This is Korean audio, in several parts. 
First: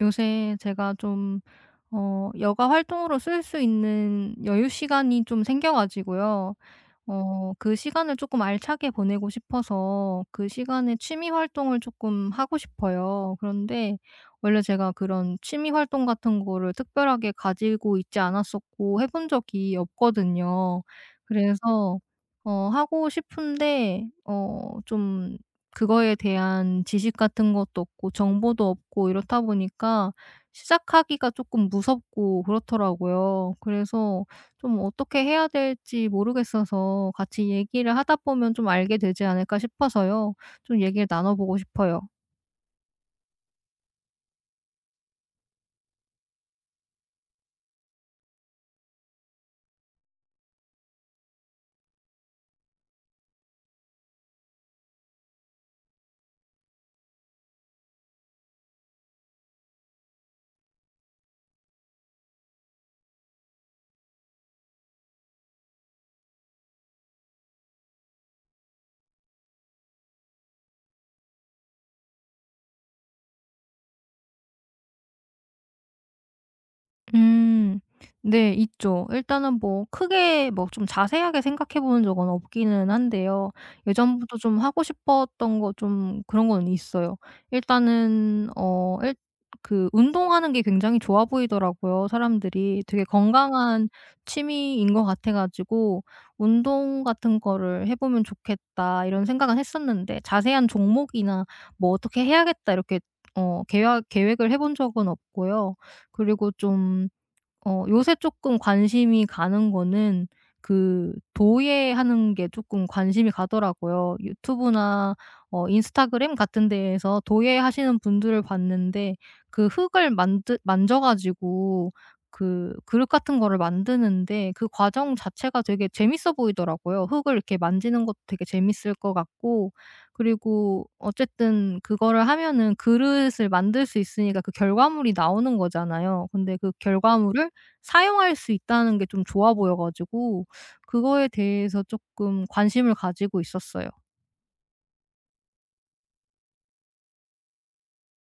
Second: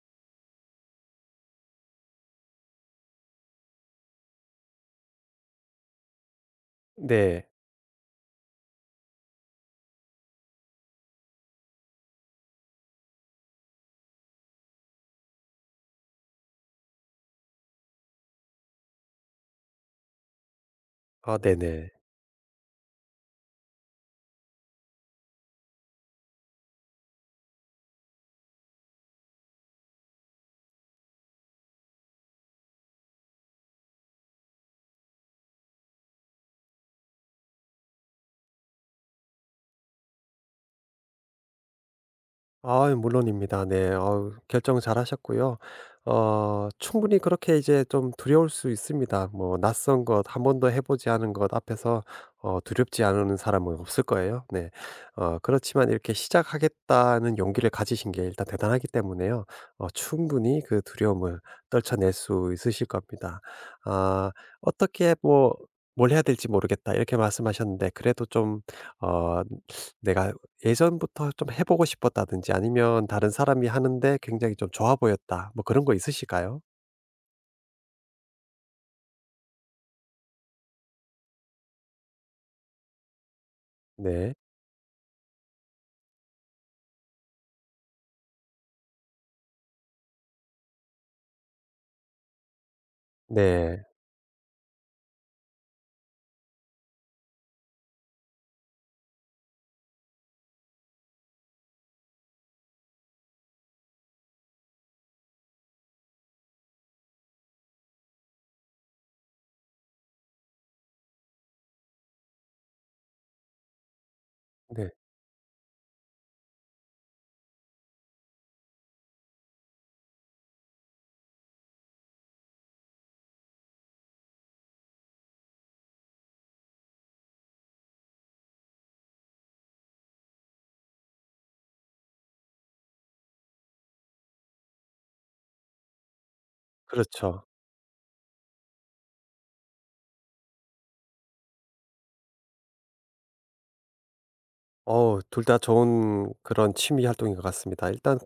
요새 제가 좀 여가 활동으로 쓸 수 있는 여유 시간이 좀 생겨 가지고요. 네. 그 시간을 조금 알차게 보내고 싶어서 그 시간에 취미 활동을 조금 하고 싶어요. 그런데 원래 제가 그런 취미 활동 같은 거를 특별하게 가지고 있지 않았었고 해본 적이 없거든요. 네네. 그래서 하고 싶은데 좀 그거에 대한 지식 같은 것도 없고 정보도 없고 이렇다 보니까 시작하기가 조금 무섭고 그렇더라고요. 그래서 좀 어떻게 해야 될지 모르겠어서 같이 얘기를 하다 보면 좀 알게 되지 않을까 싶어서요. 좀 얘기를 나눠 보고 싶어요. 아, 물론입니다. 네. 아우, 결정 잘하셨고요. 충분히 그렇게 이제 좀 두려울 수 있습니다. 뭐 낯선 것, 한 번도 해 보지 않은 것 앞에서 두렵지 않은 사람은 없을 거예요. 네. 그렇지만 이렇게 시작하겠다는 용기를 가지신 게 일단 대단하기 때문에요. 충분히 그 두려움을 떨쳐낼 수 있으실 겁니다. 아 어떻게 뭐 '뭘 해야 될지 모르겠다.' 이렇게 말씀하셨는데, 그래도 좀 어 '내가 예전부터 좀 해 보고 싶었다든지, 아니면 다른 사람이 하는데 굉장히 좀 좋아 보였다.' 뭐 그런 거 있으실까요? 음. 네, 있죠. 일단은 뭐 크게 뭐 좀 자세하게 생각해 본 적은 없기는 한데요. 네. 예전부터 좀 하고 싶었던 거, 좀 그런 건 있어요. 일단은 어 일 그 운동하는 게 굉장히 좋아 보이더라고요, 사람들이. 되게 네. 건강한 취미인 것 같아 가지고 '운동 같은 거를 해 보면 좋겠다.' 이런 생각은 했었는데, 자세한 종목이나 뭐 '어떻게 해야겠다.' 이렇게 계획을 해본 적은 없고요. 그리고 좀 요새 조금 관심이 가는 거는 그 도예하는 게 조금 관심이 가더라고요. 네. 유튜브나 인스타그램 같은 데에서 도예하시는 분들을 봤는데 그 흙을 만드 만져 가지고 그 그릇 같은 거를 만드는데 그 과정 자체가 되게 재밌어 보이더라고요. 흙을 이렇게 만지는 것도 되게 재밌을 것 같고, 그리고 어쨌든 그거를 하면은 그릇을 만들 수 있으니까 그 결과물이 나오는 거잖아요. 근데 그 그렇죠. 결과물을 사용할 수 있다는 게 좀 좋아 보여 가지고 그거에 대해서 쪼끔 관심을 가지고 있었어요. 둘 다 좋은 그런 취미 활동인 것 같습니다. 일단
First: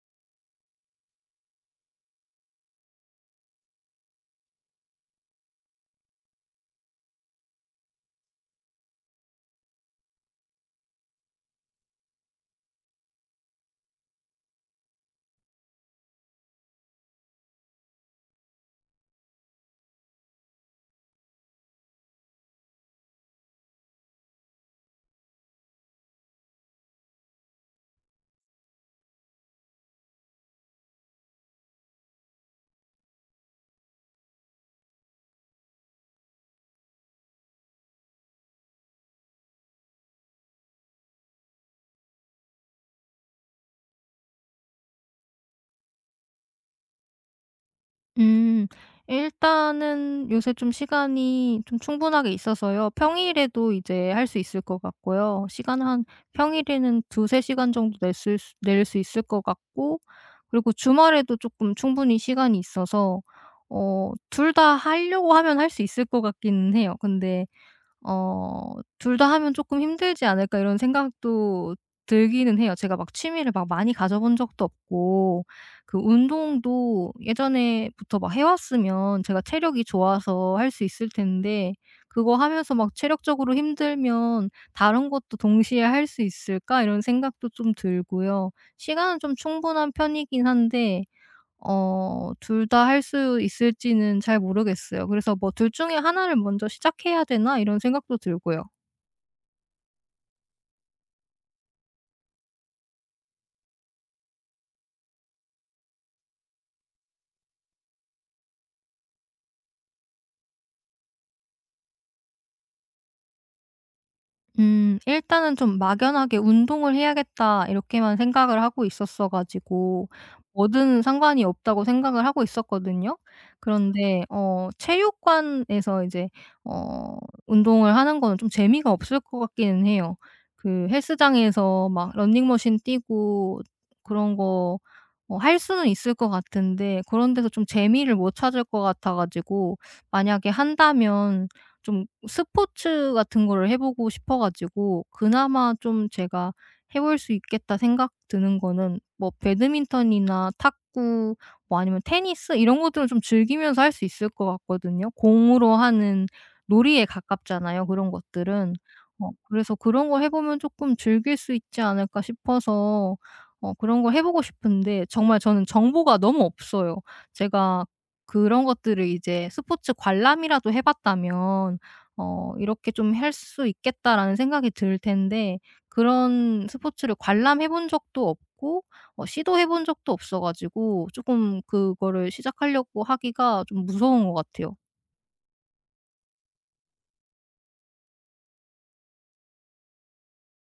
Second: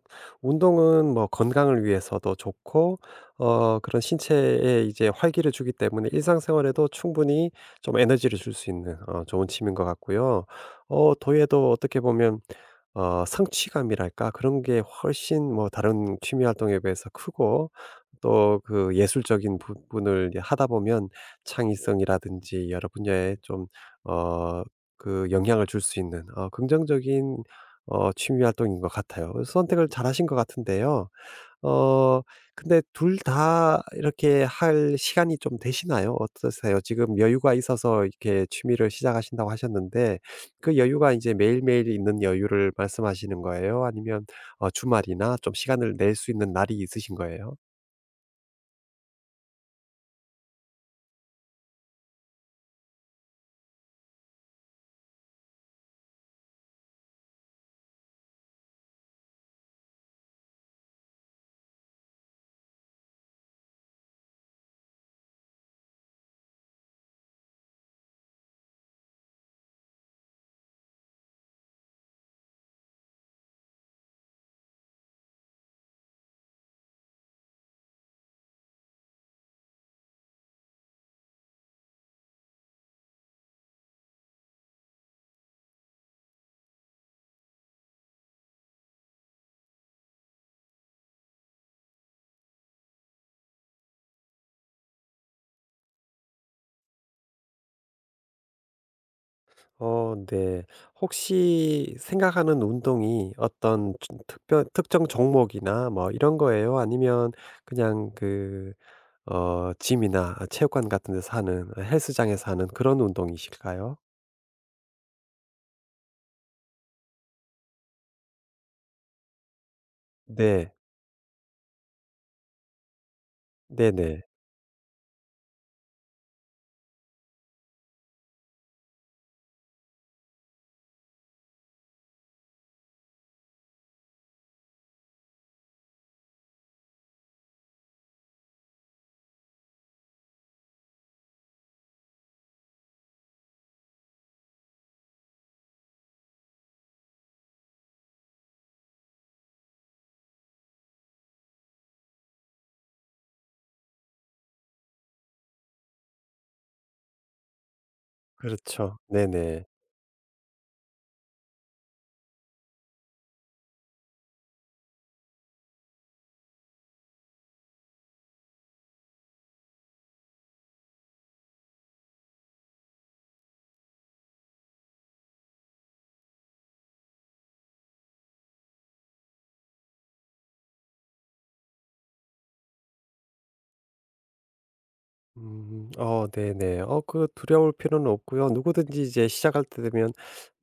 운동은 뭐 건강을 위해서도 좋고, 그런 신체에 이제 활기를 주기 때문에 일상생활에도 충분히 좀 에너지를 줄 수 있는, 좋은 취미인 것 같고요. 도예도 어떻게 보면, 성취감이랄까, 그런 게 훨씬 뭐 다른 취미 활동에 비해서 크고, 또 그 예술적인 부분을 이제 하다 보면 창의성이라든지 여러 분야에 좀 어 그 영향을 줄 수 있는 긍정적인 취미 활동인 것 같아요. 그래서 선택을 잘하신 것 같은데요. 어 근데 둘 다 이렇게 할 시간이 좀 되시나요? 어떠세요? 지금 여유가 있어서 이렇게 취미를 시작하신다고 하셨는데, 그 여유가 이제 매일매일 있는 여유를 말씀하시는 거예요? 아니면 주말이나 좀 시간을 낼 수 있는 날이 있으신 거예요? 음. 일단은 요새 좀 시간이 좀 충분하게 있어서요. 평일에도 이제 할 수 있을 것 같고요. 시간 한 평일에는 두 세 시간 정도 낼 수 있을 것 같고, 그리고 주말에도 쪼끔 충분히 시간이 있어서 둘 다 하려고 하면 할 수 있을 것 같기는 해요. 근데 '둘 다 하면 조금 힘들지 않을까.' 이런 생각도 들기는 해요. 제가 막 취미를 막 많이 가져 본 적도 없고 그 운동도 예전에부터 막 해 왔으면 제가 체력이 좋아서 할 수 있을 텐데, 그거 하면서 막 '체력적으로 힘들면 다른 것도 동시에 할 수 있을까?' 이런 생각도 좀 들고요. 시간은 좀 충분한 편이긴 한데 둘 다 할 수 있을지는 잘 모르겠어요. 그래서 뭐 '둘 중에 하나를 먼저 시작해야 되나?' 이런 생각도 들고요. 네. 혹시 생각하는 운동이 어떤 특별 특정 종목이나 뭐 이런 거예요? 아니면 그냥 그 짐이나 체육관 같은 데서 하는, 아, 헬스장에서 하는 그런 운동이실까요? 음, 일단은 좀 막연하게 '운동을 해야겠다.' 이렇게만 생각을 하고 있었어 가지고 네. 뭐든 상관이 없다고 생각을 하고 있었거든요. 네. 네, 그런데 체육관에서 이제 어 운동을 하는 거는 좀 재미가 없을 것 같기는 해요. 그 헬스장에서 막 러닝머신 뛰고 그런 거 할 수는 있을 것 같은데 그런 데서 좀 재미를 못 찾을 것 같아 가지고, 만약에 한다면 좀 스포츠 같은 거를 해 보고 싶어 가지고, 그나마 좀 제가 해볼 수 있겠다 생각 드는 거는 뭐 배드민턴이나 탁구, 뭐 아니면 테니스, 이런 것들은 좀 즐기면서 할 수 있을 것 같거든요. 공으로 하는 놀이에 가깝잖아요, 그런 것들은. 그렇죠. 네네. 그래서 '그런 거 해 보면 조금 즐길 수 있지 않을까?' 싶어서 그런 걸 해 보고 싶은데 정말 저는 정보가 너무 없어요. 제가 그런 것들을 이제 스포츠 관람이라도 해 봤다면 '이렇게 좀 할 수 있겠다.'라는 생각이 들 텐데 그런 스포츠를 관람해 본 적도 없고 시도해 본 적도 없어 가지고 조금 그거를 시작하려고 하기가 좀 무서운 것 같아요. 음 네네. 그 두려울 필요는 없고요. 누구든지 이제 시작할 때 되면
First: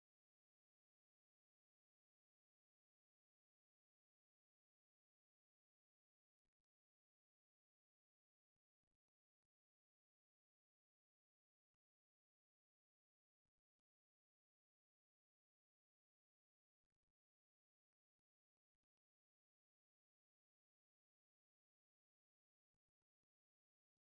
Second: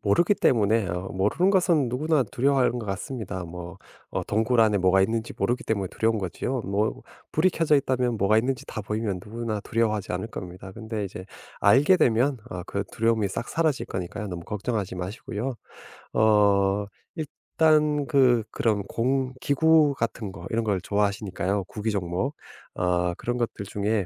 모르기 때문에, 모르는 것은 누구나 두려워하는 것 같습니다. 뭐 동굴 안에 뭐가 있는지 모르기 때문에 두려운 거지요. 뭐 불이 켜져 있다면, 뭐가 있는지 다 보이면 누구나 두려워하지 않을 겁니다. 근데 이제 알게 되면 그 두려움이 싹 사라질 거니까요. 너무 걱정하지 마시고요. 어 일단 그 그런 공 기구 같은 거, 이런 걸 좋아하시니까요. 구기 종목. 아, 그런 것들 중에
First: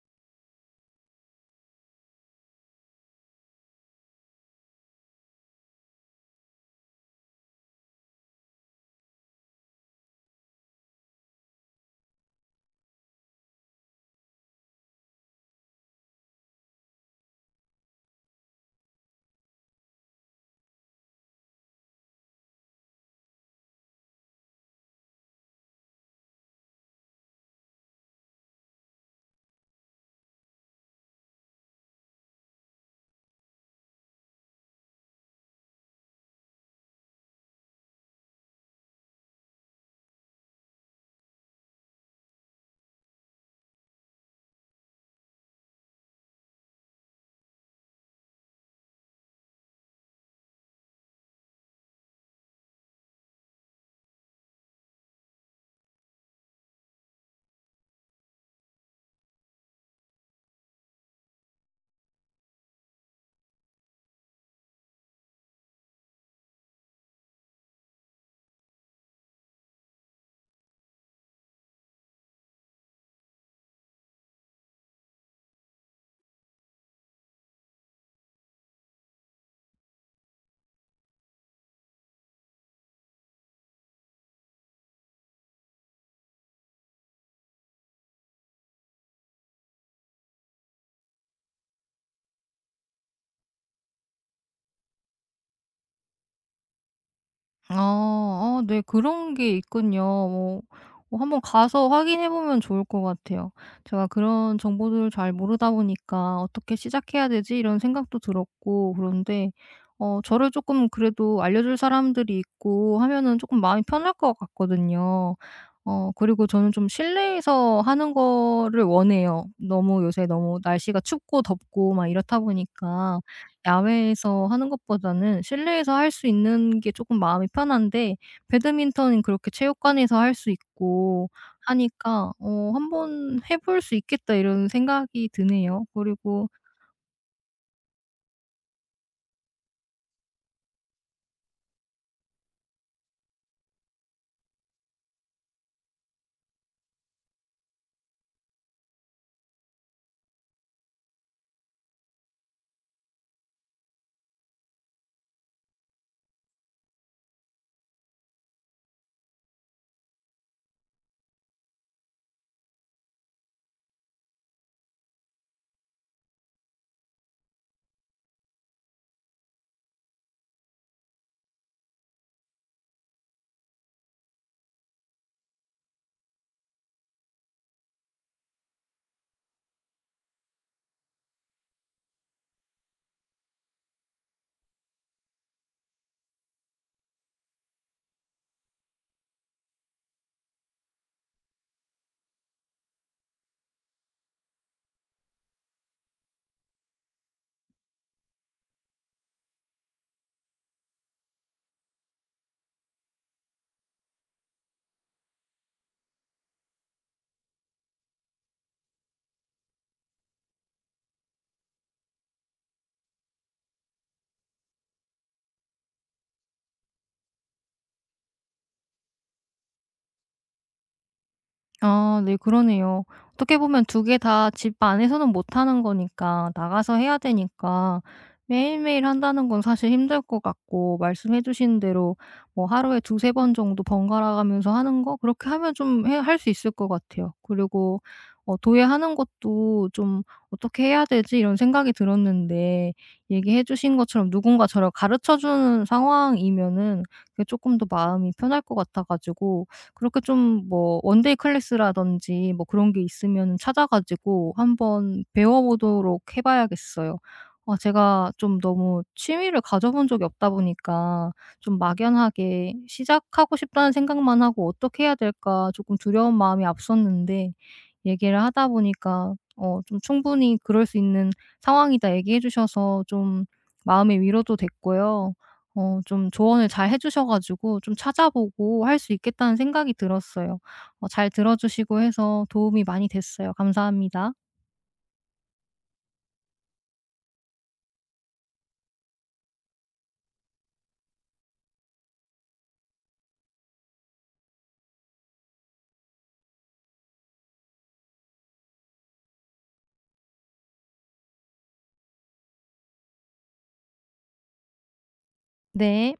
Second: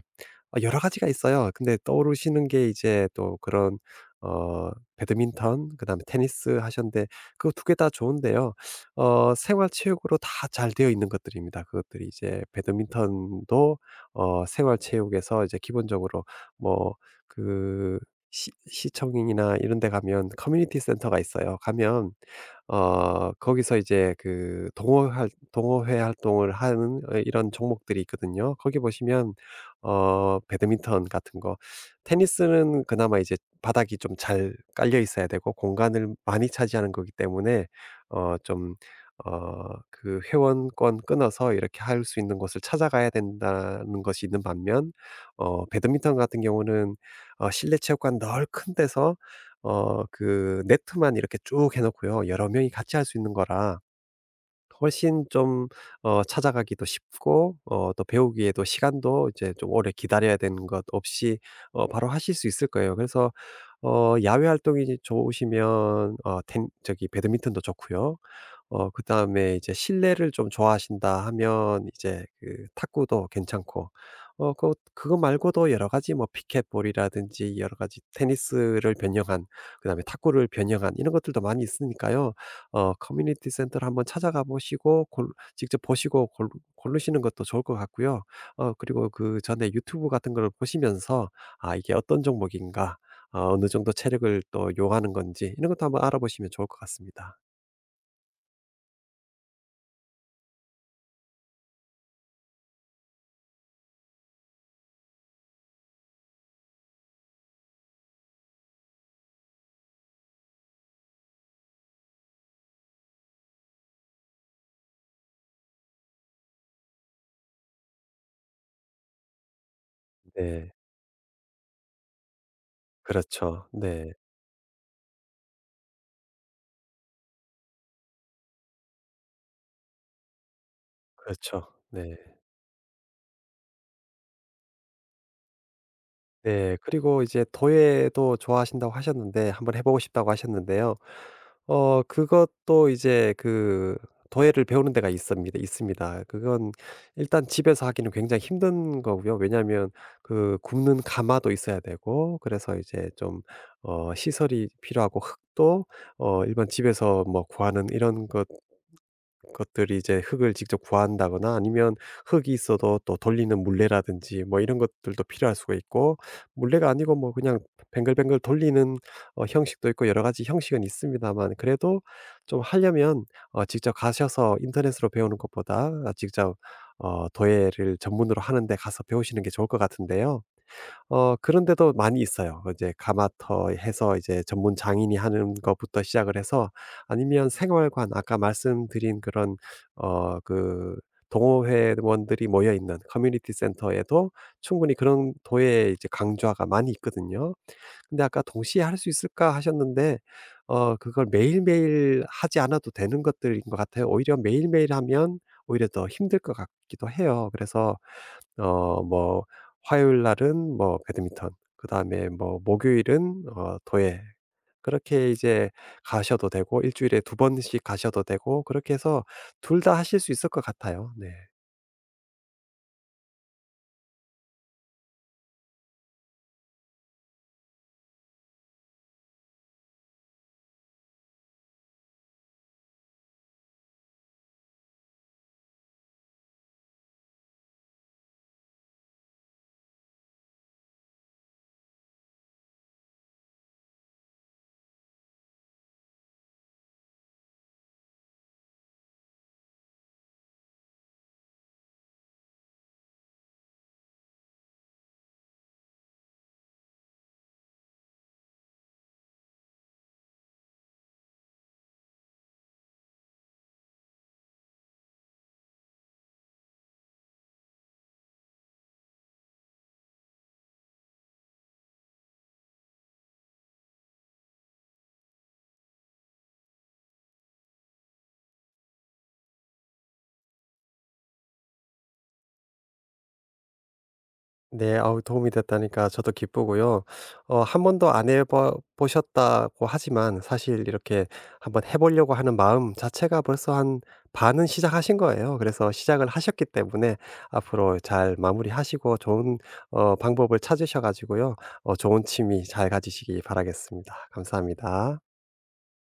아, 여러 가지가 있어요. 근데 떠오르시는 게 이제 또 그런 어 배드민턴, 그다음에 테니스 하셨는데, 그 2개 다 좋은데요. 생활 체육으로 다 잘 되어 있는 것들입니다. 그것들이 이제 배드민턴도 생활 체육에서 이제 기본적으로, 뭐그 시 시청이나 이런 데 가면 커뮤니티 센터가 있어요. 가면 거기서 이제 그 동호회 활동을 하는 이런 종목들이 있거든요. 거기 보시면 배드민턴 같은 거, 테니스는 그나마 이제 바닥이 좀 잘 깔려 있어야 되고 공간을 많이 차지하는 거기 때문에 좀 그 회원권 끊어서 이렇게 할 수 있는 곳을 찾아가야 된다는 것이 있는 반면, 배드민턴 같은 경우는 실내 체육관 넓은 데서 그 네트만 이렇게 쭉 해 놓고요. 여러 명이 같이 할 수 있는 거라 훨씬 좀 찾아가기도 쉽고, 또 배우기에도 시간도 이제 좀 오래 기다려야 되는 것 없이 바로 하실 수 있을 거예요. 그래서 야외 활동이 좋으시면 어 텐 저기 배드민턴도 좋고요. 그다음에 이제 실내를 좀 좋아하신다 하면 이제 그 탁구도 괜찮고, 그 그거 말고도 여러 가지 뭐 피켓볼이라든지, 여러 가지 테니스를 변형한, 그다음에 탁구를 변형한 이런 것들도 많이 있으니까요. 커뮤니티 센터를 한번 찾아가 보시고, 골 직접 보시고 골 고르시는 것도 좋을 것 같고요. 그리고 그 전에 유튜브 같은 걸 보시면서 '아, 이게 어떤 종목인가, 어느 정도 체력을 또 요하는 건지.' 이런 것도 한번 알아보시면 좋을 것 같습니다. 아. 아, 네. 그런 게 있군요. 뭐 한번 가서 확인해 보면 좋을 것 같아요. 제가 그런 정보들을 잘 모르다 보니까 '어떻게 시작해야 되지?' 이런 생각도 들었고, 그런데 저를 조금 그래도 알려줄 사람들이 있고 하면은 조금 마음이 편할 것 같거든요. 그리고 저는 좀 실내에서 하는 거를 원해요. 너무 요새 너무 네. 날씨가 춥고 덥고 막 이렇다 보니까 그렇죠. 네. 야외에서 하는 것보다는 실내에서 할 수 있는 게 조금 마음이 편한데, 배드민턴은 그렇게 체육관에서 할 수 있고 그렇죠. 네. 하니까 '한번 해볼 수 있겠다.' 이런 생각이 드네요. 그리고 네. 그리고 이제 도예도 좋아하신다고 하셨는데, 한번 해 보고 싶다고 하셨는데요. 그것도 이제 그 도예를 배우는 데가 있습니다. 그건 일단 집에서 하기는 굉장히 힘든 거고요. 왜냐하면 그 굽는 가마도 있어야 되고, 그래서 이제 좀 시설이 필요하고, 흙도 일반 집에서 뭐 구하는 이런 것 것들이 이제, 흙을 직접 구한다거나 아니면 흙이 있어도 또 돌리는 물레라든지 뭐 이런 것들도 필요할 수가 있고, 물레가 아니고 뭐 그냥 뱅글뱅글 돌리는 형식도 있고, 여러 가지 형식은 있습니다만, 그래도 좀 하려면 직접 가셔서 인터넷으로 배우는 것보다 직접 도예를 전문으로 하는데 가서 배우시는 게 좋을 것 같은데요. 그런 데도 많이 있어요. 이제 가마터 해서 이제 전문 장인이 하는 것부터 시작을 해서, 아니면 생활관, 아까 말씀드린 그런 그 동호회원들이 모여 있는 커뮤니티 센터에도 충분히 그런 도예 이제 강좌가 많이 있거든요. 근데 아까 '동시에 할 수 있을까?' 하셨는데, 그걸 매일매일 하지 않아도 되는 것들인 것 같아요. 오히려 매일매일 하면 오히려 더 힘들 것 같기도 해요. 그래서 뭐 화요일 날은 뭐 배드민턴, 그다음에 뭐 목요일은 도예, 그렇게 이제 가셔도 되고, 일 주일에 2번씩 가셔도 되고, 그렇게 해서 둘 다 하실 수 있을 것 같아요. 네. 아, 네, 그러네요. 어떻게 보면 두 개 다 집 안에서는 못 하는 거니까, 나가서 해야 되니까 매일매일 한다는 건 사실 힘들 것 같고, 말씀해 주신 대로 뭐 하루에 두세 번 정도 번갈아 가면서 하는 거, 그렇게 하면 좀 할 수 있을 것 같아요. 그리고 도예하는 것도 좀 '어떻게 해야 되지?' 이런 생각이 들었는데 얘기해 주신 것처럼 누군가 저를 가르쳐 주는 상황이면은 그게 조금 더 마음이 편할 것 같아 가지고 그렇게 좀 뭐 원데이 클래스라든지 뭐 그런 게 있으면 찾아 가지고 한번 배워 보도록 해 봐야겠어요. 제가 좀 너무 취미를 가져 본 적이 없다 보니까 좀 막연하게 '시작하고 싶다.'는 생각만 하고 '어떻게 해야 될까?' 조금 두려운 마음이 앞섰는데, 얘기를 하다 보니까 좀 충분히 그럴 수 있는 상황이다 얘기해 주셔서 좀 마음의 위로도 됐고요. 좀 조언을 잘 해 주셔 가지고 좀 찾아보고 할 수 있겠다는 생각이 들었어요. 잘 들어 주시고 해서 도움이 많이 됐어요. 감사합니다. 네. 아우, 도움이 됐다니까 저도 기쁘고요. 한 번도 안 해 보셨다고 하지만, 사실 이렇게 한번 해 보려고 하는 마음 자체가 벌써 한 반은 시작하신 거예요. 그래서 시작을 하셨기 때문에 앞으로 잘 마무리하시고, 좋은 방법을 찾으셔 가지고요. 좋은 취미 잘 가지시기 바라겠습니다. 감사합니다. 네.